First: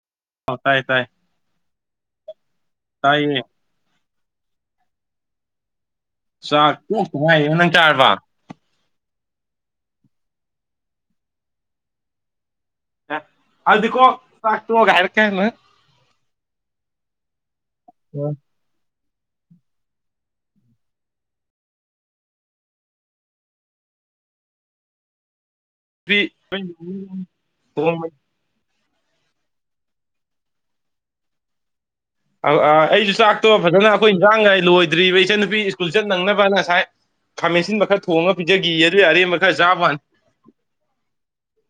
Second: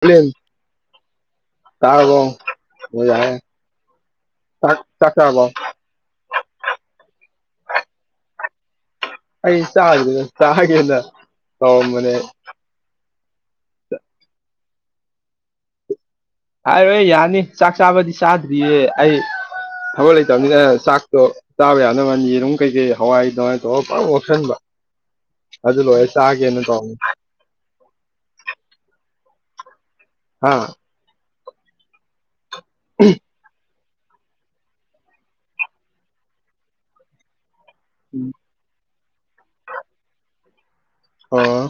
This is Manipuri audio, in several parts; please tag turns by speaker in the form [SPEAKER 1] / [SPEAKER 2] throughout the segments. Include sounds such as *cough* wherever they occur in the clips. [SPEAKER 1] ꯄ꯭ꯔꯦꯝ
[SPEAKER 2] ꯑ ꯇꯥꯏ ꯇꯥꯏ
[SPEAKER 1] ꯇꯥꯔꯕꯣ ꯃꯩ ꯂꯥꯛ ꯑꯦ
[SPEAKER 2] ꯇꯥꯏꯌꯦ
[SPEAKER 1] ꯆꯥꯛꯆꯥꯕꯣ
[SPEAKER 2] ꯁꯥ ꯇꯣꯛꯇ ꯉꯥꯏꯔꯤ ꯅꯪ ꯆꯥꯔꯕꯣ
[SPEAKER 1] ꯑꯩ ꯆꯥꯗ꯭ꯔꯤꯗ ꯆꯥꯒꯦꯅ ꯇꯧꯔꯝꯕꯅꯦ
[SPEAKER 2] ꯍꯜꯗꯤ ꯀꯣ ꯆꯥꯛ ꯇꯣꯛ ꯑꯒ ꯍꯥꯏꯔꯛꯀꯦ ꯂꯣꯏꯅ
[SPEAKER 1] ꯍꯥꯏꯔꯣꯏ ꯌꯥꯅꯤ ꯆꯥꯛ ꯆꯥꯕꯗꯤ ꯆꯥꯗ꯭ꯔꯤꯌꯦ ꯑꯩ ꯊꯕꯛ ꯂꯩꯇꯕꯅꯤꯅ ꯆꯥꯛꯇꯣ ꯆꯥꯕ ꯌꯥꯅꯕ ꯌꯦꯔꯨꯝ ꯀꯩꯀꯩ ꯍꯋꯥꯏ ꯊꯅꯨꯡꯋꯥꯏ ꯇꯧꯔ ꯄꯪꯉꯧ ꯉꯧꯁꯟꯕ ꯑꯗꯨ ꯂꯣꯏꯔ ꯆꯥꯒꯦꯅ ꯇꯧꯕꯅꯦ
[SPEAKER 2] *unintelligible*
[SPEAKER 1] ꯍꯥ
[SPEAKER 2] ꯑꯩꯁꯨ ꯆꯥꯛꯇꯣ ꯐꯖꯅ ꯑꯩꯈꯣꯏ ꯏꯟꯁꯥꯡꯍꯥꯏ ꯂꯣꯏꯗ꯭ꯔꯤꯕ ꯏꯆꯟ ꯅꯨꯨꯄꯤ ꯁ꯭ꯀꯨꯜ ꯆꯠ ꯅꯪꯅꯕ ꯉꯁꯥꯏ ꯈꯥꯃꯦꯟꯁꯤꯟꯕ ꯈꯔ ꯊꯣꯡꯉꯒ ꯄꯤ ꯖꯒꯦꯌꯦ ꯑꯗꯨꯏ ꯑꯔꯦꯝꯕ ꯈꯔ ꯆꯥꯕ ꯋꯥꯅꯤ
[SPEAKER 1] ꯑꯣ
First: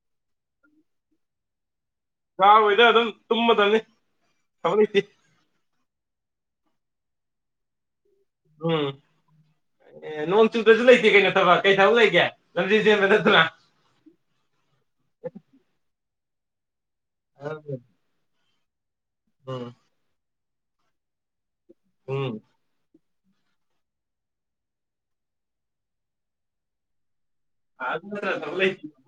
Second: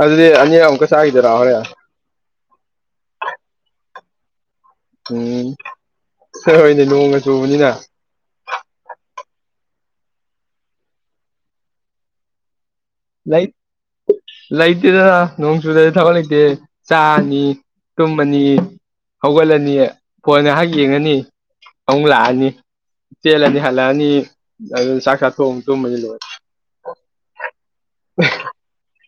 [SPEAKER 1] ꯑꯗꯨꯗꯤ ꯑꯅꯤꯔꯛ ꯑꯃꯨꯛꯀ ꯆꯥꯈꯤꯗꯣꯏꯔꯥ ꯍꯣꯔꯦꯟ
[SPEAKER 2] ꯥ ꯆꯥꯔꯣꯏꯗ ꯑꯗꯨꯝ ꯇꯨꯝꯃꯗꯕꯅꯤ ꯊꯕꯛ ꯂꯩꯇꯦ
[SPEAKER 1] ꯎꯝ ꯍ ꯍꯣꯏꯅꯦ ꯅꯣꯡꯒ ꯆꯨꯕꯅꯤꯅ
[SPEAKER 2] ꯎꯝ ꯅꯣꯡꯆꯨꯗꯁꯨ ꯂꯩꯇꯦ ꯀꯩꯅꯣ ꯊꯕꯛ ꯀꯩ ꯊꯕꯛ ꯂꯩꯒꯦ ꯂꯝꯖꯦꯜ ꯆꯦꯟꯕ ꯅꯠꯇꯅ
[SPEAKER 1] ꯂꯩ ꯂꯩꯇꯦꯗꯅ ꯅꯣꯡ ꯆꯨꯗꯗꯤ ꯊꯕꯛ ꯂꯩꯇꯦ ꯆꯥꯅꯤ ꯇꯨꯝꯃꯅꯤ
[SPEAKER 2] ꯎꯝ
[SPEAKER 1] ꯍꯧꯒꯠꯂꯅꯤ ꯐꯣꯟ ꯉꯥꯏꯍꯥꯛ ꯌꯦꯡꯉꯅꯤ ꯑꯃꯨꯛ
[SPEAKER 2] ꯎꯝ
[SPEAKER 1] ꯂꯥꯛꯑꯅꯤ ꯆꯦꯜꯂꯅꯤ ꯍꯜꯂꯛꯑꯅꯤ ꯑꯗꯨ ꯆꯥꯛ ꯆꯥꯊꯣꯡꯑꯨꯛ ꯆꯨꯝꯕꯅꯤ ꯂꯣꯏꯔꯅꯤ
[SPEAKER 2] ꯑꯗꯨ꯭ꯔ ꯆꯂꯥꯏ *unintelligible*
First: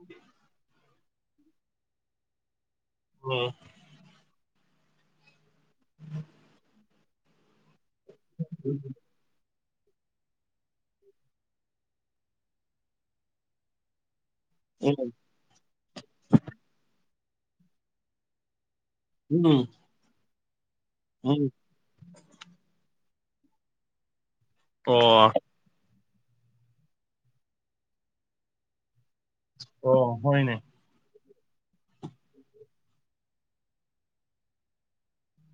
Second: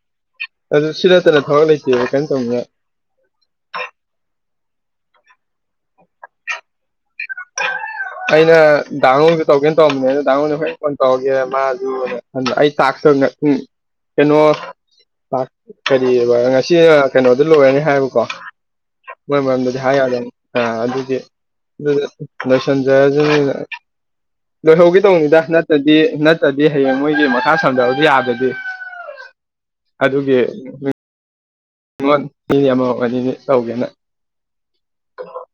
[SPEAKER 1] ꯑꯗꯨ ꯁꯤ ꯅꯠꯇꯅ ꯊꯕꯛ ꯂꯩꯇꯦꯕ ꯀꯩꯅꯣ ꯇꯧꯅꯤꯅ
[SPEAKER 2] ꯎꯝ
[SPEAKER 1] ꯑꯩꯅ ꯗꯥꯉꯧ ꯇꯧꯒꯦꯅ ꯇꯧꯔꯝꯅꯦ ꯑꯗꯨꯗ ꯗꯥꯉꯣꯟ ꯅ ꯍꯨꯔꯦꯟ ꯀꯣꯟ ꯇꯧꯔꯒꯦ ꯃꯥꯖꯨꯅ ꯈꯟꯕ ꯑꯩ ꯇꯥꯛꯁ ꯇꯧꯅ ꯎꯝ ꯀꯩꯅꯣ
[SPEAKER 2] ꯎ *unintelligible*
[SPEAKER 1] ꯀꯔꯤ ꯉꯁꯤ ꯀꯩꯅꯣꯗ ꯂꯣꯏꯔꯅꯤ ꯍꯥꯏꯕꯀꯣ ꯃꯔꯣꯏ
[SPEAKER 2] ꯎꯝ
[SPEAKER 1] ꯃꯔꯝꯗꯗꯤ ꯍꯥꯏꯗꯅꯤ ꯑ ꯑꯗꯨꯗꯤ
[SPEAKER 2] ꯎꯝ
[SPEAKER 1] ꯑꯗꯨ ꯂꯣꯏꯁꯟꯖꯔꯁꯤꯅꯤ ꯂꯣꯏꯍꯧꯒꯦ
[SPEAKER 2] ꯑꯣ
[SPEAKER 1] ꯇꯧꯕꯅꯤꯗ ꯅꯠꯇ ꯗꯤ ꯅꯠꯇꯗꯤ ꯍꯌꯦꯡ ꯃꯣꯏꯒꯤ ꯃꯈꯥ ꯁꯝꯖꯔꯁꯨ ꯌꯥꯗꯗꯤ
[SPEAKER 2] ꯑꯣ
[SPEAKER 1] ꯑꯗꯨꯒꯤ
[SPEAKER 2] ꯍꯣꯏꯅꯦ
[SPEAKER 1] ꯅꯤ ꯑꯃꯅꯤꯅꯤ ꯇꯧꯒꯦꯅ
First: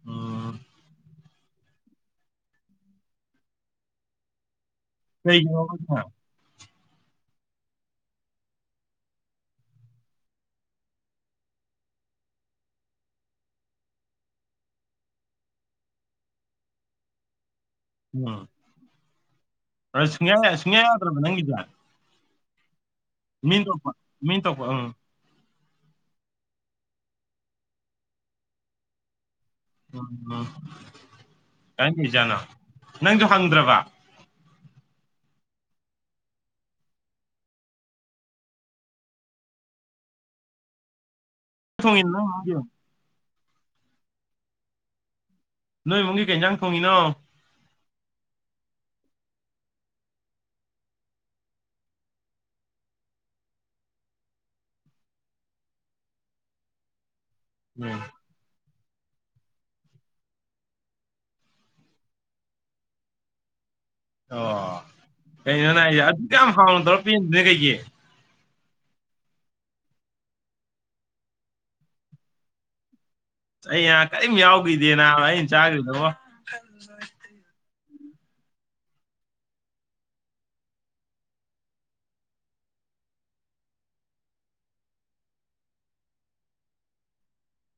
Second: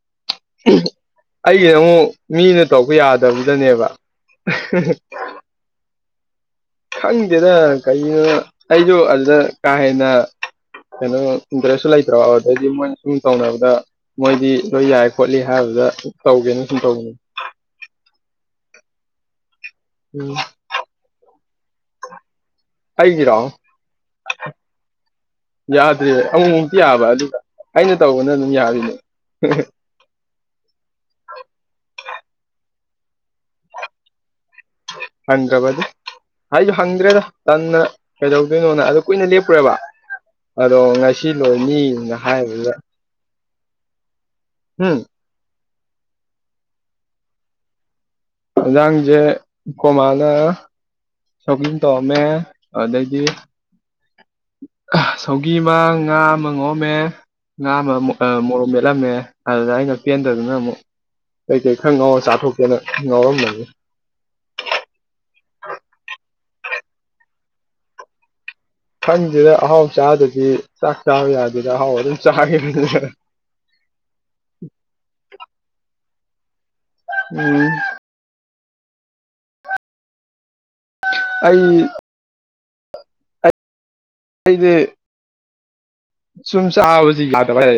[SPEAKER 2] ꯎꯝ
[SPEAKER 1] ꯑꯩꯒꯤ ꯑꯃꯨꯛ ꯃꯤꯅ ꯇꯧꯄ ꯌꯥꯗꯕꯗꯅꯦꯕ
[SPEAKER 2] *inaudible*
[SPEAKER 1] ꯈꯪꯗꯦꯗ ꯀꯩꯒꯤꯅꯣ ꯑꯩꯁꯨꯣ ꯑꯗꯨꯗ ꯀꯥ ꯍꯦꯟꯅ ꯀꯩꯅꯣ ꯏꯟꯇꯔꯦꯁꯁꯨ ꯂꯩꯇ꯭ꯔꯣ ꯑꯗꯩꯗꯤ ꯃꯣꯏꯅ ꯁꯨꯝ ꯇꯧꯅꯕꯗ ꯃꯣꯏꯗꯤ ꯂꯣꯏ ꯌꯥꯏ ꯈꯣꯠꯂꯤ ꯍꯥꯏꯕꯗ ꯇꯧꯒꯦꯅ ꯁꯨꯝ ꯇꯧꯕꯅꯤ
[SPEAKER 2] ꯎꯝ
[SPEAKER 1] ꯎꯝ
[SPEAKER 2] ꯁꯨꯡꯌꯥ ꯁꯨꯡꯌꯥ ꯌꯥꯗ꯭ꯔꯕ ꯅꯪꯒꯤꯗꯤ
[SPEAKER 1] ꯑꯩꯒꯤꯔꯥꯎ
[SPEAKER 2] ꯃꯤꯟ ꯇꯣꯛꯄ ꯃꯤꯟ ꯇꯣꯛꯄ ꯎꯝ
[SPEAKER 1] ꯌꯥꯗ꯭ꯔꯦ ꯑꯃꯨꯛꯃꯨꯛꯇꯤ ꯌꯥꯕ ꯑꯗꯨ ꯑꯩꯅ ꯇꯧꯕꯅ ꯑꯗꯨꯝ ꯌꯥꯔꯤꯅꯦ
[SPEAKER 2] ꯎꯝ ꯎꯝ ꯀꯥꯏꯒꯤꯖꯥꯠꯅꯣ ꯅꯪꯁꯨ ꯍꯪꯗ꯭ꯔꯕ
[SPEAKER 1] ꯍꯪꯒꯥꯕꯗꯤ ꯍꯥꯏꯁꯨ ꯍꯪꯗ꯭ꯔꯦꯗ ꯇꯟꯅ ꯀꯩꯗꯧꯗꯣꯏꯅꯣꯅ ꯑꯗꯨ ꯀꯨꯏꯅ ꯂꯦꯞꯄꯨꯔꯦꯕ ꯑꯗꯣ ꯉ ꯁꯤ
[SPEAKER 2] ꯊꯣꯡꯉꯤꯅꯣ
[SPEAKER 1] ꯂꯣꯏꯅꯤꯅ
[SPEAKER 2] ꯅꯣꯏ ꯏꯃꯨꯡꯒꯤ
[SPEAKER 1] ꯍꯥꯏꯕꯗ ꯍꯝ
[SPEAKER 2] ꯅꯣꯏ ꯏꯃꯨꯡꯒꯤ ꯀꯩ ꯌꯦꯟꯖꯥꯡ ꯊꯣꯡꯉꯤꯅꯣ
[SPEAKER 1] ꯌꯦꯟꯖꯥꯡꯁꯦ ꯑꯈꯣꯏꯃꯥꯅ ꯁꯧꯒꯔ꯭ꯤ ꯑꯃꯥ ꯇꯧꯔꯝꯃꯦ ꯑꯗꯩꯗꯤ ꯁꯧꯒꯤ ꯑꯃ ꯉꯥ ꯑꯃ ꯉꯧꯔꯝꯃꯦ ꯉꯥ
[SPEAKER 2] ꯎꯝ
[SPEAKER 1] ꯑꯃꯨꯛ ꯑ ꯃꯣꯔꯣꯛ ꯃꯦꯠꯂꯝꯃꯦ ꯑꯗꯨꯗꯥ ꯑꯩꯅꯥ ꯄꯦꯟꯗꯗꯨꯅ ꯑꯃꯨꯛ ꯀꯩꯀꯩ ꯈꯔ ꯉꯥꯎꯔ ꯆꯥꯊꯣꯛꯀꯦꯅ ꯉꯥꯎꯔꯝꯕꯅꯤꯗ
[SPEAKER 2] ꯑꯣ ꯀꯩꯅꯣꯅꯦ ꯍꯥꯏꯁꯦ ꯑꯗꯨꯛ ꯌꯥꯝ ꯍꯥꯎꯅ ꯇꯧꯔ ꯄꯦꯟꯗꯔ꯭ꯤꯅ ꯀꯩꯒꯤ
[SPEAKER 1] ꯈꯪꯗꯗ ꯑꯍꯥꯎ ꯆꯥꯗꯗꯤ ꯆꯥꯛ ꯆꯥꯕ ꯌꯥꯗꯦꯗ ꯑꯍꯥꯎꯕ ꯑꯗꯨꯝ ꯆꯥꯈꯤꯕꯅꯤꯅ
[SPEAKER 2] ꯑꯩ ꯅꯥ ꯀꯔꯤꯝ ꯌꯥꯎꯈꯤꯗꯦꯅꯥ ꯑꯩꯅ ꯆꯥꯈ꯭ꯔꯤꯗꯨꯕꯣ
[SPEAKER 1] ꯎꯝ ꯑꯩ ꯑꯩꯗꯤ ꯁꯨꯝ ꯆꯥꯕꯥꯁꯤ ꯌꯥꯗꯕꯩ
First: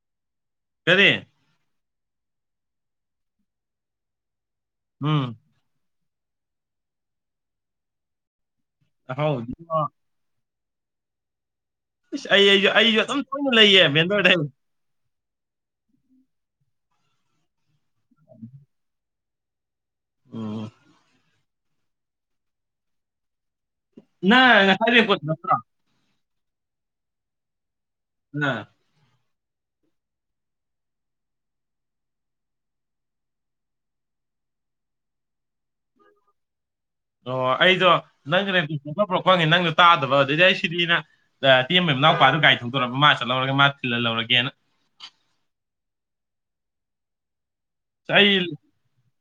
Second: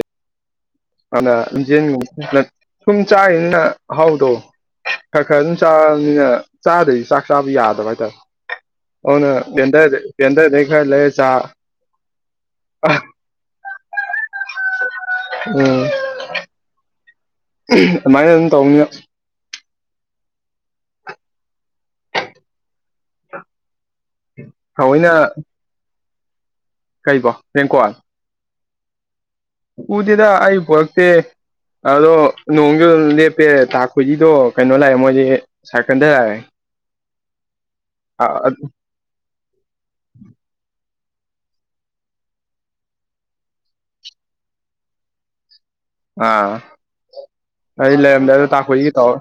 [SPEAKER 2] ꯀꯔꯤ
[SPEAKER 1] ꯑꯅ *unintelligible* ꯁꯨꯝ ꯆꯥꯏꯔꯤꯅꯤꯅ ꯑꯍꯥꯎꯕꯗꯣ
[SPEAKER 2] ꯎꯝ
[SPEAKER 1] ꯈꯔ ꯈꯔ ꯑꯗꯨꯝ ꯆꯥꯕꯅꯤꯅ ꯆꯥꯗꯗꯤ ꯆꯥꯛ ꯆꯥꯕ ꯌꯥꯗꯕ ꯍꯥꯏꯇꯥꯔꯦ ꯑꯗꯨꯅ
[SPEAKER 2] ꯑꯍꯥꯎꯕꯗꯤ
[SPEAKER 1] ꯚꯦꯟꯗꯔꯗ ꯕꯦꯟꯗꯔꯗꯩꯩ ꯈꯔ ꯂꯩꯔꯥ ꯆꯥ
[SPEAKER 2] ꯏꯁ ꯑꯩꯁꯨ ꯑꯩꯁꯨ ꯑꯗꯨꯝ ꯇꯣꯏꯅ ꯂꯩꯌꯦ ꯕꯦꯟꯗ꯭ꯔ ꯗꯩꯩ
[SPEAKER 1] ꯎꯝ ꯑꯗꯨꯃꯥꯏꯅ ꯑꯗꯨꯝ ꯇꯧꯕꯅꯤꯅꯥ
[SPEAKER 2] ꯎꯝ
[SPEAKER 1] *inaudible*
[SPEAKER 2] ꯅ ꯉꯁꯥꯏ
[SPEAKER 1] ꯊꯑꯣꯏꯅ
[SPEAKER 2] ꯔꯦꯟꯀꯣꯠ ꯇꯣ ꯅꯠꯇ꯭ꯔꯣ
[SPEAKER 1] ꯀꯩꯕꯣ ꯔꯦꯟꯀꯣꯠ
[SPEAKER 2] ꯅꯥ
[SPEAKER 1] ꯎꯗꯦꯗ ꯑꯩ ꯄꯣꯔꯛꯇꯦ ꯑꯗꯣ ꯅꯣꯡꯒꯤ ꯑꯗꯨꯝ ꯂꯦꯞꯄꯦ ꯇꯥ ꯈꯣꯏꯗꯤꯗꯣ ꯀꯩꯅꯣ ꯂꯥꯛꯑꯦ ꯃꯣꯏꯗꯤ ꯁꯥꯏꯀꯟ ꯗꯥ ꯂꯥꯛꯑꯦ
[SPEAKER 2] ꯑꯣ ꯑꯩꯗꯣ ꯅꯪꯒꯤ ꯔꯦꯟꯀꯣꯠ ꯄꯨꯔꯛꯄꯥ ꯄꯨꯔꯛꯄ꯭ꯔꯥ ꯍꯡꯒꯦ ꯅꯪꯅꯥ ꯇꯥꯗꯕ ꯑꯗꯨꯏꯗꯤ ꯑꯩ ꯁꯤꯗꯤꯅ ꯗ ꯇꯦꯝꯕꯩ ꯃꯅꯥꯎꯄꯥꯗꯨ ꯒꯥꯔꯤ ꯊꯣꯡꯗꯣꯔꯛꯄꯥ ꯃꯥ ꯆꯠꯍꯧꯔꯒꯦ ꯃꯥ ꯊꯤꯜꯍꯜ ꯂꯧꯔꯒꯦꯅ
[SPEAKER 1] ꯑꯥ ꯑꯩ ꯂꯩꯔꯝꯗꯦꯗ ꯇꯥꯈꯣꯏꯖꯤꯒ ꯇꯧ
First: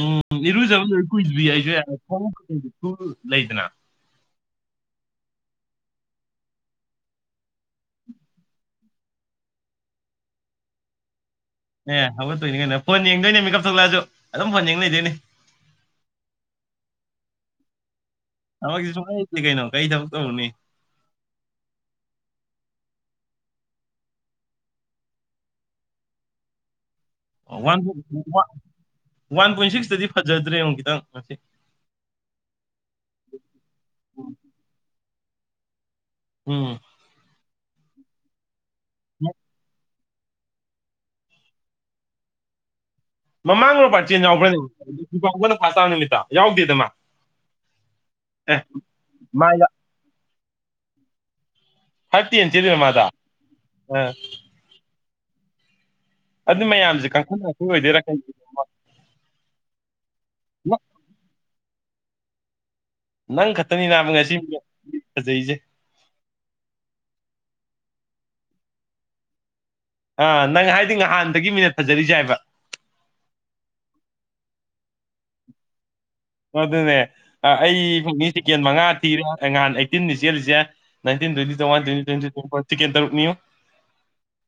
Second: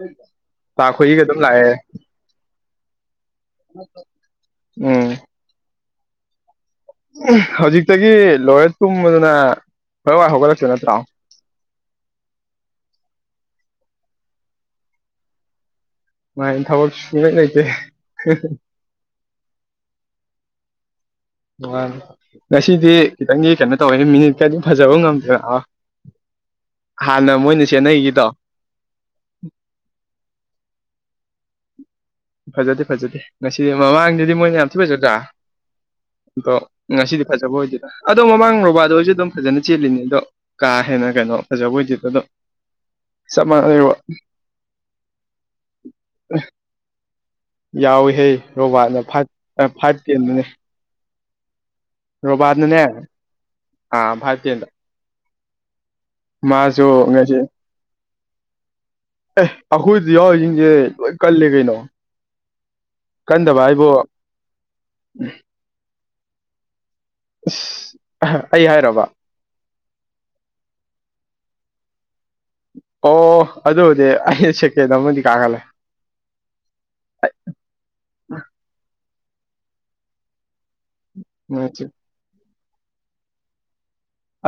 [SPEAKER 2] ꯎꯝ ꯏꯔꯨꯖꯕ ꯂꯣꯏ ꯀꯨꯏꯗ꯭ꯔꯤ
[SPEAKER 1] ꯂꯥꯛꯑꯦ
[SPEAKER 2] ꯑꯩꯁꯨ *unintelligible* *unintelligible* *unintelligible* ꯂꯩꯗꯅ
[SPEAKER 1] ꯎꯝ ꯍꯧꯖꯤꯛꯇꯒꯤ ꯂꯣꯏꯔꯒ ꯇꯨꯝꯕꯗꯨꯅ ꯍꯣꯔꯦꯋꯥꯏ ꯍꯧꯒꯠꯂꯛꯇꯣꯏ ꯅꯠꯇ꯭ꯔꯣ
[SPEAKER 2] ꯑꯦ ꯍꯧꯒꯠꯇꯣꯏꯅꯤ ꯀꯩꯅ ꯐꯣꯟ ꯌꯦꯡꯗꯣꯏꯅꯦ ꯃꯤꯀꯞ ꯊꯣꯛꯂꯛꯑꯁꯨ ꯑꯗꯨꯝ ꯐꯣꯟ ꯌꯦꯡ ꯂꯩꯗꯣꯏꯅꯦ
[SPEAKER 1] ꯃꯥꯏ ꯊꯕꯛ ꯁꯨꯡꯂꯩ ꯂꯩꯇꯦ
[SPEAKER 2] ꯊꯕꯛ ꯁꯨꯡꯎ ꯎꯗꯦ ꯀꯩꯅꯣ ꯀꯩ ꯊꯕꯛ ꯇꯧꯔꯨꯅꯤ
[SPEAKER 1] ꯉꯁꯤꯗꯤ ꯈꯤꯇꯪꯒꯤ ꯀꯩꯅꯣ ꯇꯧꯋꯦ ꯃꯤꯅꯤꯠꯀꯗꯤ ꯐꯖꯕ ꯉꯝꯗ꯭ꯔꯦ ꯍꯥꯟꯅ ꯃꯣꯏꯅ
[SPEAKER 2] ꯋꯥꯟ
[SPEAKER 1] ꯆꯦꯟꯅꯩꯒꯩꯗꯣ
[SPEAKER 2] ꯋꯥꯟ ꯄꯣꯏꯟ ꯁꯤꯛꯁ ꯇꯨꯗꯤ ꯐꯖꯗ꯭ꯔꯦ ꯑꯃꯨꯛ ꯈꯤꯇꯪ
[SPEAKER 1] ꯐꯖꯗꯦ ꯐꯖꯗꯦ ꯉꯁꯤꯗꯤ ꯃꯃꯥꯡꯗꯗꯤ ꯃꯣꯏꯅ ꯌꯥꯝ ꯊꯤ ꯐꯖꯗ꯭ꯔꯥ ꯑꯗꯣ
[SPEAKER 2] ꯎꯝ
[SPEAKER 1] ꯉꯁꯤꯗꯤ ꯐꯖꯕ ꯑꯣꯏꯗꯦꯗꯥ ꯑꯗꯣ ꯃꯃꯥꯡ ꯔꯣꯕꯥ꯭ꯔꯗ ꯍꯣꯏꯁꯨ ꯑꯗꯨꯝ ꯐꯖꯅ ꯆꯦꯂꯤꯅꯦ ꯑꯗꯣ ꯀꯥ ꯍꯦꯟꯅ ꯀꯩꯅꯣ ꯐꯖꯕ ꯑꯣꯏꯗꯦ ꯗꯨꯝ
[SPEAKER 2] ꯃꯃꯥꯡ ꯔꯣꯕꯥꯔ꯭ꯠ ꯆꯦꯟ ꯌꯥꯎꯕ꯭ꯔꯅꯦ *unintelligible* ꯐꯔ꯭ꯁꯠ ꯇꯥ ꯅꯨꯃꯤꯠꯇꯣ ꯌꯥꯎꯗꯦꯗ ꯃꯥ
[SPEAKER 1] ꯌꯥꯎꯏꯍꯦ
[SPEAKER 2] ꯑꯦ
[SPEAKER 1] ꯔꯣꯕꯥꯔꯠꯅ
[SPEAKER 2] ꯃꯥ
[SPEAKER 1] ꯐꯥꯏꯚ ꯐꯥꯏꯚ ꯇꯦꯟꯗꯨꯅꯤ
[SPEAKER 2] ꯐꯥꯏꯚ ꯇꯦꯟ
[SPEAKER 1] ꯔꯣꯕꯥꯥꯔ꯭ꯠ ꯅꯥ
[SPEAKER 2] ꯆꯦꯜꯂꯤꯔ
[SPEAKER 1] ꯅꯦ
[SPEAKER 2] ꯃꯥꯗꯣ ꯑ
[SPEAKER 1] ꯐꯥꯏꯕ ꯇꯦꯟꯗꯥ
[SPEAKER 2] ꯑꯗꯨ ꯃꯌꯥꯝꯁꯦ
[SPEAKER 1] ꯉꯁꯤ
[SPEAKER 2] ꯀꯟꯈꯠꯅꯔꯛꯄꯒꯤ ꯑꯣꯏꯗꯣꯏꯔꯥ ꯀꯩꯅꯣ *unintelligible*
[SPEAKER 1] ꯑꯦ ꯑꯩꯈꯣꯏꯗꯤ ꯌꯥꯎꯔꯤꯁꯤꯡꯁꯦ ꯂꯣꯏ ꯀꯜꯂꯦ ꯀꯩꯅꯣ
[SPEAKER 2] ꯅꯪ
[SPEAKER 1] ꯀꯟꯗꯕ
[SPEAKER 2] ꯈꯛꯇꯅꯤ
[SPEAKER 1] ꯍꯥꯏꯕꯨ ꯑꯁ
[SPEAKER 2] ꯅꯥꯕ ꯉꯁꯤ *unintelligible* ꯐꯖꯩꯁꯦ
[SPEAKER 1] ꯑꯁ ꯑꯩ ꯍꯥꯏꯔꯕ
[SPEAKER 2] ꯑꯥ ꯅꯪ ꯍꯥꯏꯗꯤ ꯅꯍꯥꯟꯗꯒꯤ ꯃꯤꯅꯠ ꯐꯖꯔꯤꯁꯦ ꯍꯥꯏꯕ
[SPEAKER 1] ꯑꯣ ꯑꯗꯨꯕꯨꯗꯤ ꯑꯩ ꯁꯦꯀꯦꯟ ꯑꯃꯗꯤ ꯀꯥꯈꯠꯂꯦ
[SPEAKER 2] ꯑꯗꯨꯅꯦ ꯑꯩ ꯐꯪꯅꯤ ꯁ‌ꯦꯀꯦꯟ ꯃꯉꯥ ꯊꯤꯔꯦ ꯑꯩ ꯉꯍꯥꯟ ꯑꯩꯠꯇꯤꯟꯅꯤ ꯆꯦꯜꯂꯤꯁꯦ *unintelligible* ꯇꯤꯛꯀ‌ꯦꯠ ꯇꯔꯨꯛꯅꯤꯉ‌ꯣ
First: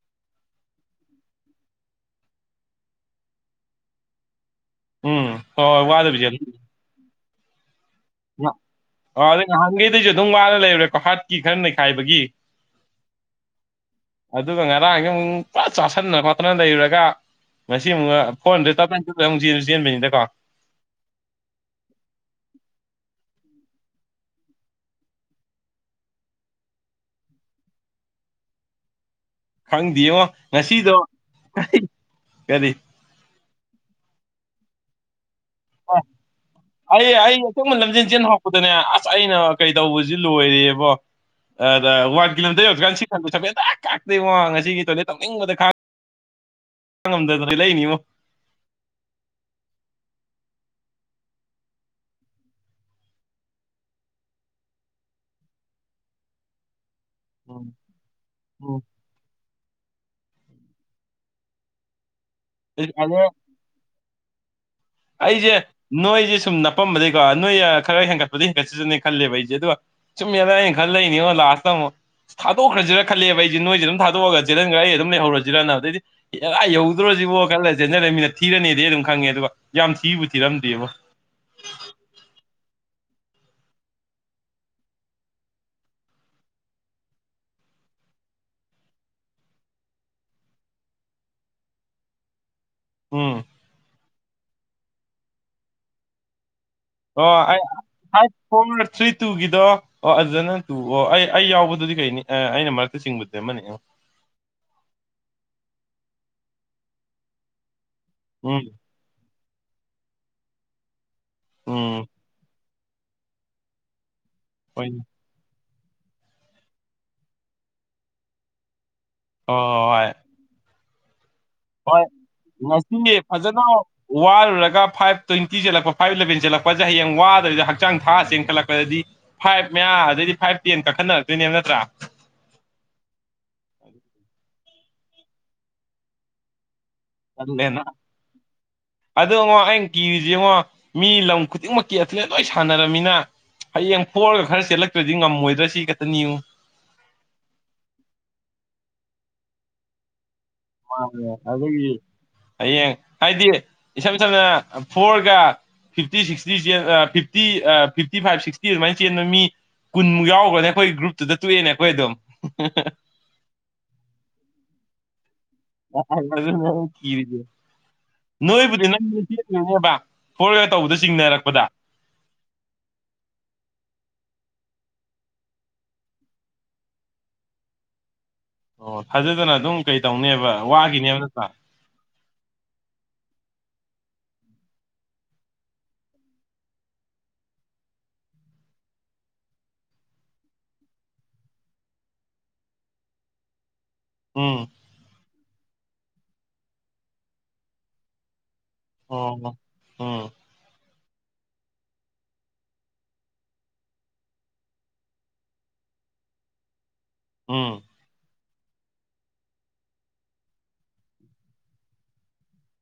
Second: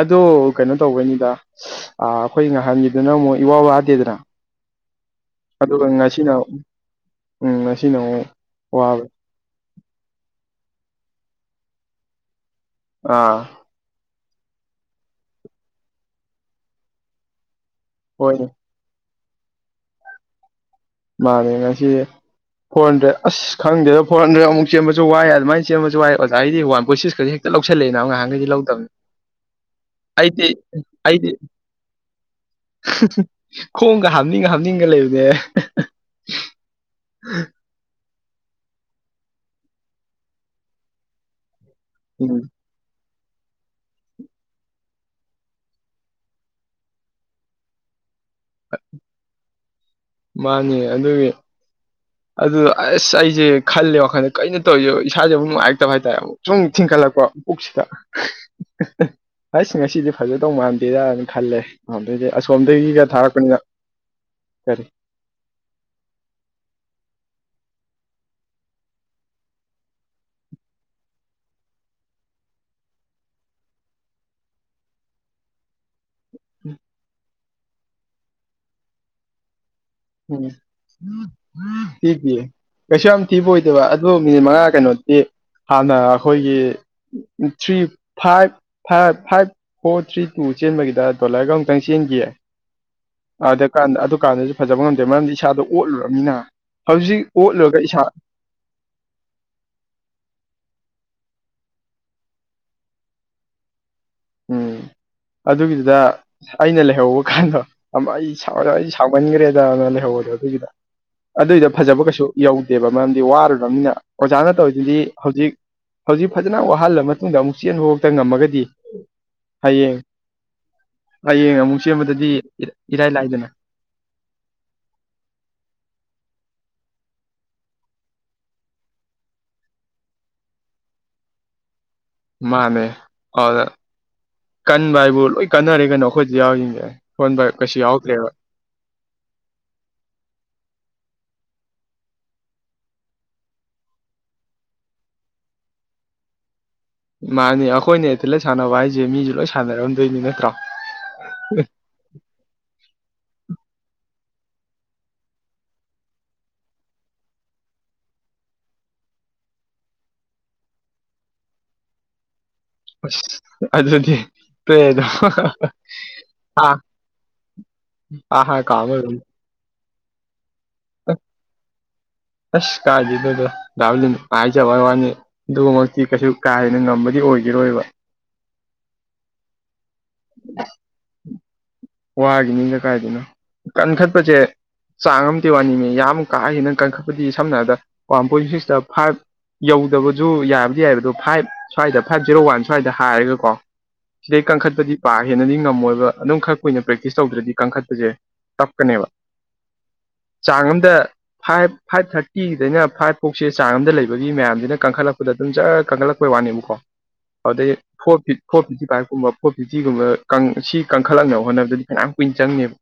[SPEAKER 1] ꯑꯗ‌ꯣ ꯀꯩꯅꯣ ꯇꯧꯕꯩꯅꯤꯗ ꯑꯥ ꯑꯩꯈꯣꯏ ꯉꯍꯥꯟꯒꯤꯗꯨꯅ ꯑꯃꯨꯛ ꯏꯋꯥ ꯋꯥꯗꯦꯗꯅ
[SPEAKER 2] ꯎꯝ ꯍꯣꯏ
[SPEAKER 1] ꯑꯗꯨꯒ
[SPEAKER 2] ꯍꯣꯏ ꯋꯥꯗꯕꯤꯁꯦ
[SPEAKER 1] ꯉꯁꯤꯅ ꯎꯝ ꯉꯁꯤꯅ ꯑꯃꯨꯛ ꯋꯥꯕ
[SPEAKER 2] ꯑ ꯑꯗꯩ ꯅꯍꯥꯟꯈꯩꯗꯁꯨ ꯑꯗꯨꯝ ꯋꯥꯅ ꯂꯩꯔꯨꯔꯦꯀꯣ ꯍꯥꯠꯀꯤ ꯈꯔ ꯅꯩꯈꯥꯏꯕꯒꯤ
[SPEAKER 1] ꯑꯥ
[SPEAKER 2] ꯑꯗꯨꯒ ꯉꯔꯥꯡꯁ‌ꯦ ꯑꯃꯨꯛ ꯄꯨꯔ ꯆꯥꯥꯁꯟꯅ ꯈꯣꯠꯇꯅ ꯂꯩꯔꯨꯔꯒ ꯉꯁꯤ ꯑꯃꯨꯛ
[SPEAKER 1] ꯍꯣꯏꯅꯦ
[SPEAKER 2] ꯐꯣꯔ ꯍꯟꯗ꯭ꯔꯦꯠ ꯇꯞꯇꯥꯏ ꯇꯨꯝ *unintelligible* ꯆ‌ꯦꯟ ꯆꯦꯟꯕꯩꯅꯤꯗꯀꯣ
[SPEAKER 1] ꯃꯥꯅꯦ ꯉꯁꯤ ꯐꯣꯔ ꯍꯟꯗ꯭ꯔꯦꯠ ꯑꯁ ꯈꯪꯗꯦꯗ ꯐꯣꯔ ꯍꯟꯗ꯭ꯔꯦꯗ ꯑꯃꯨꯛ ꯆꯦꯟꯕꯁꯨ ꯋꯥꯏ ꯑꯗꯨꯃꯥꯏꯅ ꯆꯦꯟꯕꯁꯨ ꯋꯥꯏ ꯑꯣꯖꯥꯒꯤꯗꯤ ꯋꯥꯟ ꯄꯣꯏꯁꯤꯛꯁ ꯈꯛ ꯍꯦꯛ ꯍꯦꯛꯇ ꯂꯧꯁꯤꯜꯂꯛꯑꯦ ꯅꯕ ꯅꯥꯍꯟꯈꯩꯗꯤ ꯂꯧꯗꯝ
[SPEAKER 2] ꯈꯪꯗꯦꯉꯣ
[SPEAKER 1] ꯑꯩꯗꯤ
[SPEAKER 2] ꯉꯁꯤꯗꯣ
[SPEAKER 1] ꯑꯩꯗꯤ
[SPEAKER 2] ꯀꯔꯤ
[SPEAKER 1] *unintelligible* ꯈꯣꯡꯒ ꯍꯥꯝꯅꯤꯡ ꯍꯥꯝꯅꯤꯡꯒ ꯂꯩꯕꯅꯦ
[SPEAKER 2] ꯑꯩ ꯑꯩ *inaudible* ꯂꯝꯖꯦꯟ ꯆ‌ꯦꯟ ꯍꯧꯔꯛꯄꯗꯅꯦ ꯑꯁ ꯑꯩꯅ ꯀꯩ ꯇꯧꯕꯁꯤ ꯂꯣꯏꯔꯦꯕꯣ ꯑꯗ ꯋꯥꯟ
[SPEAKER 1] ꯎꯝ
[SPEAKER 2] ꯀꯤꯂꯣꯃꯤꯇꯔ ꯌꯧꯗ꯭ꯔꯤꯀꯥꯟ *unintelligible* ꯀꯥꯛꯇꯦꯉꯣ ꯉꯁꯤꯒꯤ ꯇꯣꯏꯂꯦꯠ ꯇꯧꯅꯤꯡꯕꯗ ꯈꯥꯡ ꯈꯥꯡꯉꯝꯗꯗꯅ ꯆ‌ꯦꯜꯂꯛꯏꯅꯤꯉꯣ
[SPEAKER 1] *unintelligible* ꯃꯥꯅ‌ꯦ ꯑꯗꯨꯒꯤ ꯑꯗꯨꯗ ꯑꯁ ꯑꯩꯖ‌ꯦ ꯈꯜꯂꯦ ꯋꯥꯈꯜꯗ ꯀꯩꯅꯣ ꯇꯧꯔꯤꯖ‌ꯦ ꯏꯁꯥꯁꯦ ꯃꯨꯛ ꯅꯨꯡꯉꯥꯏꯔꯛꯇꯕ ꯍꯥꯏꯇꯥꯔꯦ ꯑꯃꯨꯛ ꯁꯨꯝ ꯊꯤꯟꯀꯠꯂꯛꯄ
[SPEAKER 2] ꯎꯝ
[SPEAKER 1] ꯄꯨꯛꯁꯤꯗ
[SPEAKER 2] ꯎꯝ
[SPEAKER 1] ꯑꯁ ꯉꯁꯤꯗꯤ ꯐꯖꯗꯧ ꯃꯥꯟꯗꯦꯗꯅ ꯈꯜꯂꯦ ꯑꯗ‌ꯣꯏꯗꯤ ꯑꯁꯣꯝꯗꯒꯤꯒ
[SPEAKER 2] ꯑꯗꯣ
[SPEAKER 1] ꯊꯥꯔꯛꯄꯅꯤꯅ ꯀꯔꯤ
[SPEAKER 2] ꯑꯩꯖ‌ꯦ ꯅꯣꯏꯖ‌ꯦ ꯁꯨꯝ ꯅꯞꯄꯝꯕꯗꯩꯀꯣ ꯅꯣꯏ ꯈꯔ ꯍꯦꯟꯒꯠꯄꯗꯤ ꯍꯦꯟꯒꯠꯆꯖꯅꯤ ꯈꯜꯂꯦꯕ ꯑꯩꯖ‌ꯦ ꯑꯗꯨ ꯆꯨꯝ *unintelligible* ꯑꯩꯅ ꯈꯜꯂꯛꯏꯅꯤꯉ‌ꯣ ꯂꯥꯁꯇꯃꯨꯛ ꯊꯥꯗꯣꯛꯈ꯭ꯔꯖꯤꯔꯥ ꯈꯜꯂꯦꯕ ꯑꯩꯖꯤ ꯅꯣꯏꯁꯤ ꯑꯗꯨꯝ ꯊꯗꯣꯛꯑꯒ ꯆ‌ꯦꯜꯍꯟꯈ꯭ꯔ ꯑꯩ ꯑꯗꯨꯝ ꯂꯩꯍꯧꯔꯁꯤꯔꯅ ꯑꯗꯨꯗꯩꯗꯤ ꯑꯥ ꯌꯧꯗ‌ꯣꯔꯁꯤꯕꯣ ꯈꯜꯂ ꯆ‌ꯦꯟꯖꯤꯜꯂꯛꯃꯤꯅ ꯊꯤꯔꯅꯤꯗꯤ ꯑꯩ ꯑꯗꯨꯝ ꯈꯪꯉꯦ ꯑꯗꯨꯒ ꯌꯥꯝ ꯊꯤꯕꯨ ꯊꯤꯔꯝꯗꯦꯕ
[SPEAKER 1] *unintelligible* ꯊꯤꯗꯤꯌ‌ꯦ ꯀꯩꯁꯨ ꯌꯥꯝ ꯊꯤꯕ ꯑꯣꯏꯗꯕ ꯑꯗꯨ ꯃꯤꯅꯤꯠ ꯃꯉꯥ ꯀꯩꯅꯣꯗꯤ ꯍꯥꯟꯅ ꯑꯩꯈꯣꯏꯒꯤ three five five five four three two ꯆꯦꯟꯕꯒꯤꯗ ꯗꯣꯂꯔꯒ ꯑꯃꯨꯛꯇꯪ ꯆꯦꯟꯈꯤꯌꯦ
[SPEAKER 2] ꯎꯝ
[SPEAKER 1] ꯑꯗꯨꯀꯥꯟꯗ ꯑꯗꯨ ꯀꯥꯟꯗꯁꯨ ꯐꯖꯕ ꯉꯝꯗꯦ ꯃꯔꯝꯗꯤ ꯏꯁꯥꯗꯣ ꯑꯣꯠꯂꯨꯔꯝꯅꯤꯅ
[SPEAKER 2] ꯑꯣ ꯑꯩ *unintelligible* ꯑꯥꯏꯠ ꯐꯣꯔ ꯊ꯭ꯔꯤ ꯇꯨꯒꯤꯗꯣ ꯑꯣ ꯑꯗꯨꯗꯅ ꯇꯨ ꯑꯣ ꯑꯩ ꯑꯩ ꯌꯥꯎꯕꯗꯨꯗꯤ ꯀꯩꯅꯤ ꯑꯩꯅ ꯃꯔꯛꯇ ꯆꯤꯡꯕꯗꯤ ꯑꯃꯅꯦ
[SPEAKER 1] ꯎꯝ ꯑꯗꯨꯒꯤꯗꯨꯗ ꯑꯩꯅ ꯂꯩꯍꯧꯕ ꯀꯥꯟꯗ‌ꯣ ꯑꯃ ꯑꯩ
[SPEAKER 2] ꯎꯝ
[SPEAKER 1] ꯁꯥꯎꯔ‌ꯥ ꯑꯩ ꯇꯥꯎꯃꯟꯈ꯭ꯔꯦꯗꯅ ꯂꯩꯍꯧꯕꯗ‌ꯣ ꯑꯗꯨꯒꯤꯗ‌ꯣ ꯑꯗꯨꯏꯗ‌ꯣ ꯐꯖꯕ
[SPEAKER 2] ꯎꯝ
[SPEAKER 1] ꯀꯩꯁꯨ ꯌꯧ ꯗꯦꯕ ꯃꯔꯝꯗꯤ ꯋꯥꯔꯨꯔꯝꯅꯤꯅ ꯑꯣꯖꯥꯅ ꯇꯧꯔꯤꯗꯨꯗꯤ
[SPEAKER 2] ꯍꯣꯏꯅꯦ
[SPEAKER 1] ꯍꯧꯖꯤꯛ ꯍꯧꯖꯤꯛ ꯐꯖꯅ ꯋꯥꯍꯜꯂ ꯃꯇꯨꯡꯗ ꯑꯃꯨꯛ ꯆꯦꯟꯕꯕꯨꯛꯇ ꯉꯝꯃꯒꯗꯤ
[SPEAKER 2] ꯍꯣꯏ
[SPEAKER 1] ꯍꯌꯦꯡ
[SPEAKER 2] ꯍꯣꯏ
[SPEAKER 1] ꯍꯌꯦꯡ ꯑꯃꯨ
[SPEAKER 2] ꯍꯣꯏ ꯉꯁꯤ ꯐꯖꯅ ꯋꯥꯔꯨꯔꯒ ꯐꯥꯏꯚ ꯇ꯭ꯋꯦꯟꯇꯤ ꯆꯦꯜꯂꯛꯄ ꯐꯥꯏꯚ ꯏꯂꯚꯦꯟ ꯆꯦꯜꯂꯛꯄꯖ‌ꯦ ꯍꯌꯦꯡ ꯋꯥꯗꯕꯤꯗ ꯍꯛꯆꯥꯡ ꯊꯥ ꯆꯦꯟꯈꯠꯂꯛꯄꯗꯗꯤ ꯐꯥꯏꯚ ꯃꯌꯥ ꯑꯗꯩꯗꯤ ꯐꯥꯏꯚ ꯇꯦꯟ ꯀꯥꯈꯠꯅꯔꯛꯇꯣꯏꯅꯦꯕ ꯅꯠꯇ꯭ꯔꯥ
[SPEAKER 1] ꯃꯥꯅꯦ ꯑꯗꯨꯗ ꯀꯟꯕ ꯍꯥꯏꯕꯨ ꯂꯣꯏ ꯀꯟꯅꯔꯦ ꯀꯩꯅꯣ ꯑꯩꯈꯣꯏꯗꯤ ꯌꯥꯎꯔꯤꯁꯤꯡꯖ‌ꯦ
[SPEAKER 2] ꯑꯗꯨꯅ‌ꯦꯅꯥ ꯑꯗꯨꯉꯣ ꯑꯩꯅ ꯀꯤꯔꯤꯁꯤ ꯌꯦꯡꯉꯣ ꯃꯤ ꯂꯝ ꯈꯨꯗꯤꯡꯃꯛꯀꯤ ꯑꯊ‌ꯦꯂ‌ꯦꯠ ꯂꯣꯏ ꯁꯥꯟꯅꯔꯝꯃꯤꯅ ꯍꯌꯦꯡ ꯄ‌ꯣꯔꯒ ꯈꯔ ꯆꯦꯜꯂꯛꯇ꯭ꯔꯗꯤ ꯉꯝꯃꯣꯏꯗ꯭ꯔꯥ ꯁꯤ ꯈꯛꯇꯅꯤꯉ‌ꯣ
[SPEAKER 1] ꯃꯥꯅꯦ ꯑꯩꯈꯣꯏꯅ ꯑꯦꯊꯦꯂꯦꯠ ꯁꯥꯟꯅꯕ ꯍꯥꯏꯖ‌ꯦ ꯃꯤꯁꯨ ꯂꯣꯏ ꯁꯥꯟꯅꯔꯝꯗꯣꯏꯅꯤ ꯅꯠꯇ꯭ꯔꯣ
[SPEAKER 2] ꯃꯥꯅꯦ ꯑꯗꯨꯒꯤ ꯍꯌꯦꯡ ꯍꯥꯏꯗꯤ ꯏꯁꯝ ꯁꯝꯅ ꯐꯣꯔꯒ ꯐꯤꯞꯇꯤ ꯁꯤꯛꯁꯇꯤ ꯆ‌ꯦꯟ ꯐꯤꯞꯇꯤ ꯑꯥ ꯐꯤꯞꯇꯤ ꯐꯥꯏꯚ ꯁꯤꯛꯁꯇꯤ ꯑꯗꯨꯃꯥꯏꯅ ꯆꯦꯟꯕ ꯃꯤ ꯀꯨꯟꯃꯨꯛ ꯌꯥꯎꯈ꯭ꯔ‌ꯣꯅꯦ ꯑꯩꯈꯣꯏ ꯒ꯭ꯔꯨꯞꯇꯨꯗ ꯇꯣꯛꯑꯦꯅꯦ ꯑꯩꯈꯣꯏ ꯑꯗꯨꯝ
[SPEAKER 1] ꯑꯗꯨꯗꯤ ꯇ‌ꯣꯛꯑꯦꯗ‌ꯣ
[SPEAKER 2] ꯑ ꯀꯤꯗꯤ
[SPEAKER 1] ꯑꯥ ꯍꯥ
[SPEAKER 2] ꯅꯣꯏꯕꯨꯗꯤ
[SPEAKER 1] ꯀꯥꯝꯃꯔꯣꯏ
[SPEAKER 2] ꯅꯪꯅꯦꯕ ꯐꯣꯔꯋꯦꯔ ꯇꯧꯕꯗ ꯆꯤꯡꯅꯔꯛꯄꯗ
[SPEAKER 1] ꯑꯁ ꯀꯥꯏ ꯑꯗꯨꯗꯗ ꯗꯥꯥꯎꯂꯤ ꯍꯥꯏꯥꯏꯆꯥ ꯕꯕꯥꯅꯤ ꯑꯗꯨꯃꯛꯇꯤ ꯀꯩꯁꯨ ꯀꯥ ꯍꯦꯟꯅ ꯉꯝꯕꯗꯤ ꯑꯣꯏꯈꯤꯔꯣꯏꯕ
[SPEAKER 2] ꯑꯣ ꯊꯥꯖꯗꯅ ꯑꯗꯨꯝ ꯀꯩ ꯇꯧꯅꯦꯕ ꯋꯥꯒꯤꯅꯦꯕ ꯅꯠꯇ꯭ꯔꯥ
[SPEAKER 1] ꯋꯥꯒꯤꯅꯤꯒ ꯀꯥꯏꯗꯅꯣ ꯀꯟꯈꯠꯄꯁꯦ ꯆꯥꯡ ꯑ ꯋꯥꯅꯤꯅꯦ ꯌꯥꯝ ꯀꯥꯑꯒꯦ ꯅꯪ ꯀꯟꯈꯠꯄꯗꯤ ꯁꯝꯅ ꯍꯥꯏꯔꯕꯗ ꯋꯥꯟ ꯄꯣꯏꯟ ꯁꯤꯛꯁꯇ ꯐꯥꯏꯚ ꯌꯧꯗꯕꯁꯨ ꯌꯥꯕꯗꯤ ꯌꯥꯏꯕ ꯑꯗꯣ ꯐꯥꯏꯚ ꯁ꯭ꯋꯥꯏꯗ ꯐꯥꯏꯚ ꯖꯤꯦꯔꯣ ꯋꯥꯟ ꯁ꯭ꯋꯥꯏꯗ ꯍꯥꯏꯔꯒꯀꯣ ꯁꯤꯗꯩ
[SPEAKER 2] ꯎꯝ
[SPEAKER 1] ꯀꯟꯈꯠꯄꯗꯤ ꯄꯥ ꯍꯦꯟꯅꯗꯤ ꯉꯝꯃꯣꯏꯕ ꯑꯗꯨꯝ ꯈꯔ ꯀꯨꯏꯅ ꯄ꯭ꯔꯦꯛꯇꯤꯁ ꯇꯧꯗ꯭ꯔꯗꯤ ꯀ ꯀꯥꯡꯈꯠꯄꯁꯦ ꯇꯞꯀꯅꯦꯕ
[SPEAKER 2] ꯑꯣ ꯎꯝ
[SPEAKER 1] ꯆꯥꯡ ꯑꯝꯗ ꯐꯥꯏꯚ ꯐꯥꯏꯚ ꯊꯥꯔꯇꯤꯗꯩꯅ ꯐꯥꯏꯚ ꯐꯣꯛꯁꯦ ꯆꯥꯡ ꯑꯃꯝꯗ ꯂꯩꯕꯒꯤ ꯃꯌꯥꯝꯁꯤꯅ ꯀꯟꯈꯠꯂꯛꯄꯗ ꯑꯗꯨꯝ ꯖ ꯀꯟꯈꯠꯂꯛꯄ ꯑꯩꯈꯣꯏ ꯋꯥꯅꯦꯕꯀꯣ ꯑꯗꯨꯗꯩ
[SPEAKER 2] ꯎꯝ
[SPEAKER 1] ꯐꯣꯔ ꯐꯤꯠ ꯐꯣꯔ ꯐꯤꯠꯤ ꯀꯥꯏꯔꯀꯨꯝꯕ ꯐꯣꯔ ꯐꯤ ꯁꯤꯒꯨꯝꯕ ꯁꯤ ꯀꯟꯈꯠꯂꯛꯅꯕ ꯍꯣꯠꯅꯕꯗꯗꯤ ꯀꯌꯥꯝ ꯀꯨꯏꯟ ꯆꯪꯉꯦꯕ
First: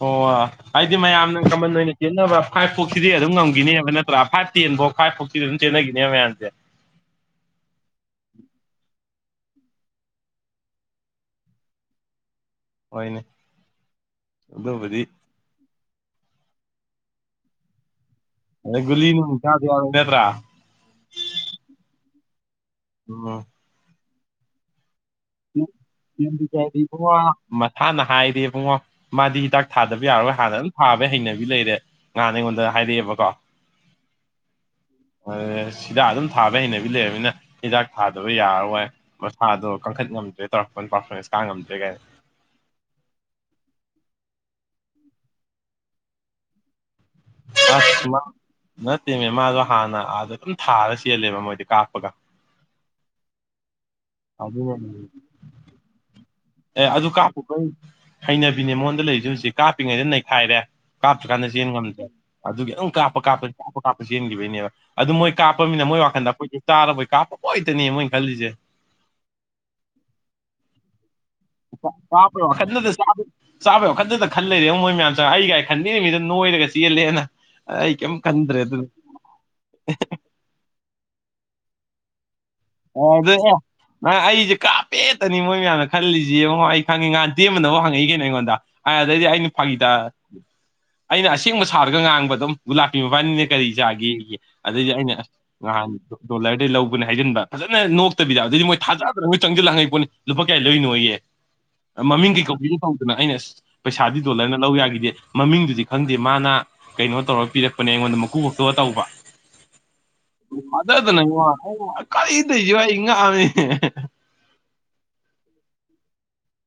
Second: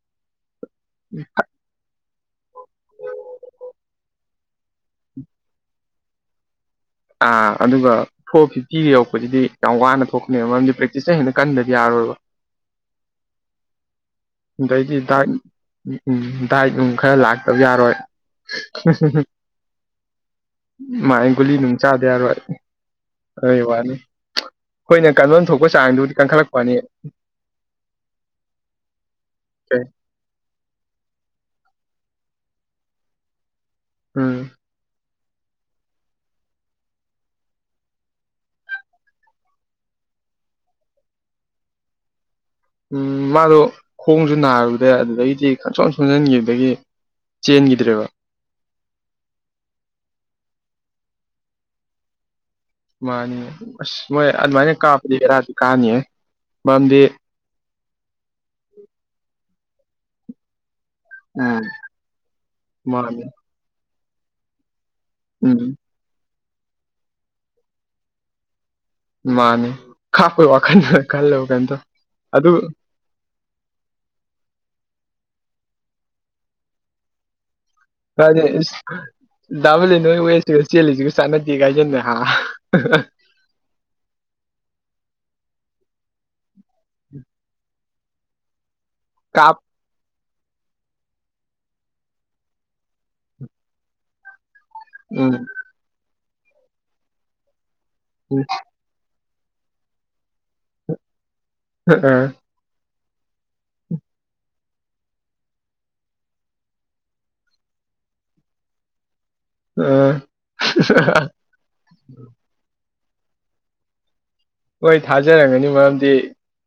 [SPEAKER 2] ꯑꯣ ꯍꯥꯏꯗꯤ ꯃꯌꯥꯝꯅ ꯀꯃꯟ ꯑꯣꯏꯅ ꯆꯦꯟꯅꯅꯕ ꯐꯥꯏꯚ ꯐꯣꯛꯁꯤꯗꯤ ꯑꯗꯨꯝ ꯉꯝꯈꯤꯅꯦꯕ ꯅꯠꯇ ꯄꯨꯔꯥ ꯐꯥꯏꯚ ꯇꯦꯟ ꯐꯥꯎ ꯐꯥꯏꯚ ꯐꯣꯔꯇꯤ ꯑꯗꯨꯝꯦꯟꯅꯈꯤꯅꯦꯕ ꯃꯌꯥꯝꯁꯦ
[SPEAKER 1] ꯑꯥ ꯑꯗꯨꯒ ꯐꯣꯔ ꯐꯤꯐꯇꯤꯗ ꯌꯧꯔꯛꯄꯁꯤꯗꯤ ꯌꯥꯝ ꯋꯥꯅ ꯊꯣꯛꯀꯅꯦꯕ ꯃꯔꯝꯗꯤ ꯄ꯭ꯔꯦꯛꯇꯤꯁꯅ ꯍꯦꯟꯅ ꯀꯟꯕꯗꯤ ꯌꯥꯔꯣꯏꯕ
[SPEAKER 2] ꯍꯣꯏꯅꯦ
[SPEAKER 1] ꯑꯩꯗꯒꯤ
[SPEAKER 2] ꯑꯗꯨꯕꯨꯗꯤ
[SPEAKER 1] ꯗꯥꯏꯠ ꯎꯝ ꯗꯥꯏꯠ ꯅꯨꯡ ꯈꯔ ꯂꯥꯛꯇꯕ ꯌꯥꯔꯣꯏ
[SPEAKER 2] ꯑꯗꯒꯜꯂꯤꯅ ꯆꯥ ꯅꯦ꯭ꯔꯥ
[SPEAKER 1] ꯃꯥꯥꯏ ꯒꯨꯂꯤ ꯅꯨꯡ ꯆꯥꯗ ꯌꯥꯔꯣꯏ
[SPEAKER 2] ꯎꯝ
[SPEAKER 1] ꯑꯔꯣꯏ ꯋꯥꯅꯤ ꯑꯩꯈꯣꯏꯅ ꯀꯥꯡꯂꯣꯟ ꯊꯣꯛꯄ ꯆꯥꯡꯗꯨꯗꯤ ꯀꯟꯈꯠꯂꯛꯄꯅꯤ
[SPEAKER 2] ꯏꯕꯨꯡꯉꯣ ꯃꯁꯥꯅ ꯍꯥꯏꯔꯦꯕꯨꯡꯉꯣ ꯃꯥꯗꯤ ꯍꯤꯗꯥꯛ
[SPEAKER 1] ꯀꯩ
[SPEAKER 2] ꯊꯥꯗꯕ ꯌꯥꯔꯔꯣꯏ ꯍꯥꯟꯅ ꯑꯗꯨꯝ ꯊꯥꯕꯩ ꯍꯩꯅꯕꯤ ꯂꯩꯔꯦ ꯉꯍꯥꯟꯅ ꯑꯩꯉꯣꯟꯗ ꯍꯥꯏꯔꯛꯑꯦꯕꯀꯣ
[SPEAKER 1] ꯎꯝ
[SPEAKER 2] ꯍꯤꯗꯥꯛ ꯑꯗꯨꯝ ꯊꯥꯕ ꯍꯩꯅꯕꯤ ꯂꯩꯔꯕꯅꯤꯅ ꯍꯤꯗꯥꯛ ꯊꯥꯗꯕ ꯌꯥꯔꯔꯣꯏ ꯃꯁꯥꯗꯣ ꯀꯟꯈꯠ ꯉꯝꯗ꯭ꯔꯦ ꯇꯧꯔꯛꯄ ꯄꯥꯔꯐꯣꯔꯃꯦꯟꯁ ꯀꯥ ꯉꯝꯗ꯭ꯔꯦ ꯀꯥꯏꯅ
[SPEAKER 1] ꯎꯝ ꯃꯥꯗꯣ ꯈꯣꯡꯁꯨ ꯅꯥꯔꯨꯗꯦ ꯑꯗꯨꯗꯒꯤꯗꯤ ꯈ ꯁꯣꯟ ꯁꯣꯟꯖꯟꯈꯤꯕꯗꯒꯤ
[SPEAKER 2] ꯑꯁ
[SPEAKER 1] ꯆꯦꯟꯈꯤꯗ꯭ꯔꯦꯕ
[SPEAKER 2] ꯃꯥ ꯅꯠꯇꯦꯅꯦ ꯃꯥꯗꯣ ꯍꯥꯟꯅ ꯑꯥꯗ ꯑꯗꯨꯝ ꯊꯥꯔ ꯆꯦꯜꯂꯦꯕ ꯃꯣꯏꯗꯤ ꯀꯥꯞꯄꯒ
[SPEAKER 1] ꯃꯥꯅꯤ ꯑꯁ ꯃꯣꯏ ꯑꯗꯨꯃꯥꯏꯅ
[SPEAKER 2] ꯑꯗꯨꯅꯅꯦ
[SPEAKER 1] ꯀꯥꯞꯄꯗꯤ ꯦꯔꯥꯁꯨ ꯀꯥꯅꯤꯌꯦ ꯃꯔꯝꯗꯤ
[SPEAKER 2] ꯄꯨꯕꯩ ꯍꯩꯅꯕꯤꯅꯦ ꯃꯉꯣꯟꯗ ꯂꯩꯁꯨ ꯍꯧꯖꯤꯛ ꯀꯥꯞꯄꯤꯉꯩꯗ ꯅꯩꯈꯥꯏꯔꯦ ꯀꯥꯞꯇ꯭ꯔꯀꯥꯟꯗ
[SPEAKER 1] ꯎꯝ
[SPEAKER 2] ꯆꯦꯟ ꯉꯝꯗꯦꯕ ꯑꯗꯨꯒꯤꯈꯤꯇꯪ ꯀꯥꯞꯄ
[SPEAKER 1] ꯃꯥꯅꯤ
[SPEAKER 2] ꯀꯥꯞꯄ ꯀꯥꯞꯄ ꯀꯥꯞꯄ ꯆꯦꯟꯈꯤꯕꯒꯤꯅꯦꯕ ꯑꯗꯨ ꯃꯣꯏ
[SPEAKER 1] ꯎꯝ
[SPEAKER 2] ꯀꯥꯞꯄꯃꯤꯅ ꯃꯣꯏ ꯋꯥꯈꯟꯗ ꯑꯩꯈꯣꯏꯁꯨ ꯆꯥꯔꯔꯕꯣꯏ ꯀꯥꯞꯄ ꯑꯣꯏꯇꯅꯦ ꯃꯣꯏꯅ ꯈꯜꯂꯤꯁꯦ
[SPEAKER 1] ꯃꯥꯅꯦ ꯈꯥꯣꯏ ꯋꯥꯈꯜ ꯈꯂ
[SPEAKER 2] ꯀꯥꯄꯣ ꯀꯅꯁ ꯆꯥꯕꯩ ꯋꯥꯈꯟꯗꯅ ꯈꯟ ꯂꯩꯔꯦꯕ ꯃꯣꯏ ꯃꯌꯥꯝ ꯆꯪꯉ ꯑꯩꯒꯥꯏ ꯈꯟꯗꯔ ꯃꯤꯗ ꯅꯣꯏꯔꯒ ꯆꯦꯜꯂꯦꯅ ꯑꯩ ꯀꯩꯝ
[SPEAKER 1] ꯐꯗꯤ
[SPEAKER 2] ꯈꯟꯗ꯭ꯔꯦ ꯑꯗꯨꯅ
[SPEAKER 1] ꯗꯥꯕꯂ ꯅꯣꯏ ꯋꯦꯁꯤꯒ ꯆꯦꯜꯂꯤꯁꯤꯒ ꯆꯥꯟꯅꯗꯦ ꯀꯥꯏꯁꯤꯟꯗ ꯍꯥ
[SPEAKER 2] ꯑ ꯑꯗꯨ ꯑꯦ ꯅꯪ ꯑꯩꯁꯦ ꯀꯥꯞꯄꯦꯠꯇꯅꯤ ꯃꯣꯏ ꯃꯌꯥꯝꯅ ꯈꯜꯂꯤꯁꯤꯦ ꯌꯦꯡꯉ ꯑꯩ ꯈꯪꯉꯤ ꯉꯍꯥꯟ ꯇꯦꯟ ꯑꯃꯅꯐꯥꯎ ꯍꯪꯉꯛꯏ ꯀꯩꯅꯣ ꯑꯩꯉꯣꯟꯗ ꯑ ꯑꯗꯩꯗꯤ ꯑꯩꯅ
[SPEAKER 1] ꯀꯥꯞ
[SPEAKER 2] ꯐꯥꯒꯤ ꯇ ꯑꯩꯅ ꯑꯁꯦꯡꯕ ꯁꯥꯔꯒ ꯉꯥꯡꯕ ꯑꯗꯨꯝꯂꯥꯄꯤ ꯃꯕꯥꯅꯤꯅꯦ ꯀꯔꯤꯖꯥꯒꯦ ꯑꯗꯩꯗꯤ ꯑꯩꯅ ꯑꯁ
[SPEAKER 1] ꯎꯝ
[SPEAKER 2] ꯅꯍꯥꯟ ꯗꯣꯂꯔꯗꯩ ꯂꯧꯕꯅꯦ ꯍꯥꯏꯖꯤꯟꯕ ꯐꯖꯅ ꯅꯣꯛꯇꯕꯤꯗ
[SPEAKER 1] ꯎꯝ
[SPEAKER 2] ꯑꯗꯨꯏꯗꯤ ꯃꯣꯏ ꯊꯥꯖꯥꯗꯅ ꯃꯣꯏ ꯆꯪꯁꯤꯜꯂꯥꯡꯉꯛꯏ ꯄꯣꯠꯅꯤ ꯂꯨꯄꯥ ꯀꯌꯥ ꯂꯩꯔꯤꯅꯣ ꯑꯩꯍꯦ
[SPEAKER 1] ꯑ
[SPEAKER 2] ꯃꯃꯤꯡ ꯀꯩꯀꯤꯅꯦ ꯇꯧꯗꯅ ꯑꯩꯅ ꯑꯁ ꯄꯩꯁꯥꯗꯤ ꯗꯣꯂꯔꯅ ꯂꯧ ꯌꯥꯈꯤꯗꯦ ꯃꯃꯤꯡꯗꯨꯗꯤ ꯈꯪꯗꯦ ꯃꯥꯅ ꯀꯩꯅꯣ ꯇꯧꯔꯒ ꯄꯤꯔꯛꯄꯅꯦ ꯑꯩꯉꯣꯟꯗ ꯃꯀꯨ ꯈꯛꯇꯣꯛꯒ ꯇꯧꯕ ꯃꯗ
[SPEAKER 1] ꯑ
[SPEAKER 2] ꯅ ꯋꯥ ꯀꯗ ꯏ ꯉ
[SPEAKER 1] ꯍꯣꯏ ꯊꯥꯖꯔꯝꯒꯅꯤ ꯃꯔꯝꯗꯤ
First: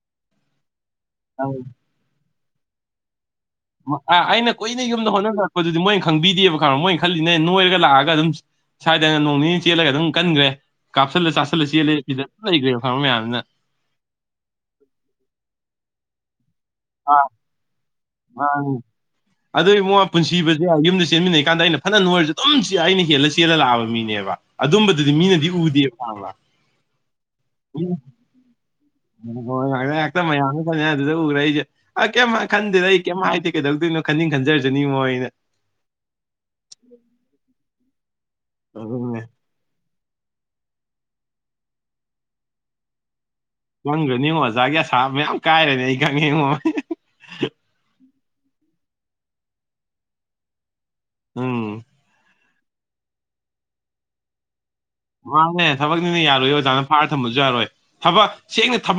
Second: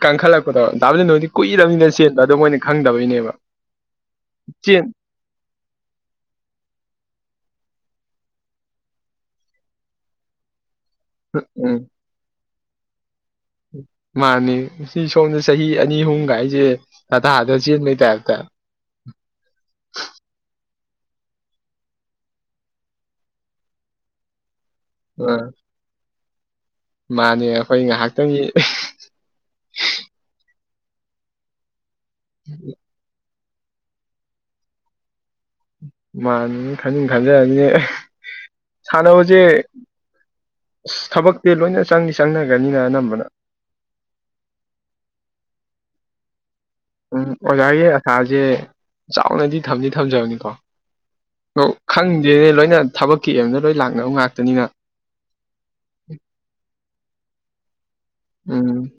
[SPEAKER 1] ꯀꯟꯈꯠꯂꯛꯄꯗꯣ ꯇꯥꯕꯗꯤ ꯅꯣꯏꯗꯤ ꯀꯨꯏꯔꯕꯅꯤꯅ ꯆꯦꯟꯕ ꯑꯗꯣ ꯃꯣꯏꯅ ꯈꯪꯗꯕꯩꯅꯦꯕ
[SPEAKER 2] ꯑ ꯑꯩꯅ ꯀꯨꯏꯅ
[SPEAKER 1] ꯆꯦꯟ
[SPEAKER 2] ꯌꯨꯝꯗ ꯍꯣꯠꯅꯖꯔꯛꯄꯗꯨꯗꯤ ꯃꯣꯏꯅ ꯈꯪꯕꯤꯗꯦꯕ ꯀꯣ ꯃꯣꯏꯅ ꯈꯜꯂꯤꯅꯦ ꯅꯣꯏꯔꯒ ꯂꯥꯛꯑꯒ ꯑꯗꯨꯝ ꯁ꯭ꯋꯥꯏꯗꯅ ꯅꯣꯡ ꯅꯤꯅꯤ ꯆꯦꯜꯂꯒ ꯑꯗꯨꯝ ꯀꯟꯈ꯭ꯔꯦ ꯀꯥꯞꯁꯤꯜꯂ ꯆꯥꯁꯤꯜꯂ
[SPEAKER 1] ꯎꯝ
[SPEAKER 2] ꯆꯦꯜꯂꯦ ꯐꯤꯖ ꯂꯩꯈ꯭ꯔꯦꯕ ꯐꯥꯔꯃꯔ ꯃꯌꯥꯝꯗꯨꯅ
[SPEAKER 1] ꯃꯥꯅꯤ ꯁꯤ ꯁꯣꯝꯅ ꯆꯍꯤ ꯑꯅꯤ ꯑꯍꯨꯝꯒꯥꯏꯁꯦ ꯑꯗꯥꯥꯗ ꯆꯦꯟꯕꯩ ꯇꯥꯏꯞꯇ
[SPEAKER 2] ꯑꯪ ꯑꯗꯨ ꯏꯕꯨꯡꯉꯣ ꯄꯨꯟꯁꯤꯕꯁꯦ ꯌꯨꯝꯗ ꯆꯦꯟꯃꯤꯟꯅꯩꯀꯥꯟꯗ ꯑꯩꯅ ꯐꯅ ꯅꯣꯏꯔꯁꯨꯦ ꯑꯗꯨꯝ ꯑꯩꯅ ꯍꯦꯜꯂ ꯆꯦꯜꯂ ꯂꯥꯛꯑꯕ ꯃꯤꯅꯦꯕ ꯑꯗꯨꯝꯕꯗꯨꯗꯤ
[SPEAKER 1] ꯑꯥ
[SPEAKER 2] ꯃꯤꯅꯗꯤ ꯎꯗꯦꯕ ꯄꯕ
[SPEAKER 1] ꯃꯥꯅꯦ ꯑꯩꯈꯣꯏ ꯉꯥꯏꯍꯥꯛꯇꯪꯒꯤ
[SPEAKER 2] ꯉꯥꯏꯍꯥꯛꯇ ꯃꯌꯥꯝꯅ ꯈꯜꯉ ꯑꯗꯨꯗ ꯎꯈ꯭ꯔꯦ ꯑꯩꯁꯦ ꯑ ꯀꯩꯝ ꯈꯟꯗꯦꯗ ꯀꯩꯝ ꯍꯥꯏꯗꯦ ꯀꯩꯗꯧꯗꯣꯏꯅꯣ ꯈꯟꯅꯤꯡ ꯈꯟꯖꯔꯖꯅꯤ ꯃꯣꯏ ꯅ
[SPEAKER 1] ꯃꯥꯅꯦ ꯈꯅꯤꯡ ꯈꯟꯖꯔꯅꯤꯅꯦ
[SPEAKER 2] ꯑꯗꯨꯅꯦ
[SPEAKER 1] ꯁꯥꯟꯅꯕꯁꯦ ꯑꯁ ꯊꯕꯛꯇꯤ ꯂꯣꯏꯅ ꯆꯪꯅꯤ ꯆꯪꯅꯒꯅꯤꯅ ꯑꯅꯝꯕꯅ
[SPEAKER 2] ꯀꯪꯈ꯭ꯔꯅꯤꯉꯣ ꯑꯣꯖꯥꯒꯤ ꯑꯁꯥ ꯃꯌꯥꯝ ꯀꯥꯏꯔꯅꯦ ꯑꯩ ꯈꯪꯉꯦꯉꯣ
[SPEAKER 1] ꯎꯝ ꯑꯣꯖꯥꯒꯤ ꯑꯁꯥꯁꯦ ꯆꯥꯎꯅꯗꯤ ꯊꯝꯗꯤ ꯊꯝꯖꯕꯅꯤꯀꯣ
[SPEAKER 2] ꯎꯝ
[SPEAKER 1] ꯑꯣ ꯈꯪꯗꯦꯅꯦ ꯂꯣꯏꯅ ꯊꯕꯛꯀꯤ ꯑꯦꯝꯗ ꯂꯣꯏ ꯂꯥꯛꯅꯕ ꯉꯥꯛꯇꯅꯤꯅ
[SPEAKER 2] ꯃꯥꯅꯦ ꯊꯕꯛꯅꯤꯅ ꯌꯥꯔꯣꯏ ꯑꯣꯖꯥꯅ ꯐꯥꯔ ꯊꯝꯕꯁꯨ ꯌꯥꯔꯣꯏ ꯊꯕꯛ
[SPEAKER 1] ꯎꯝ
[SPEAKER 2] ꯁꯦꯡꯅ ꯊꯕꯛ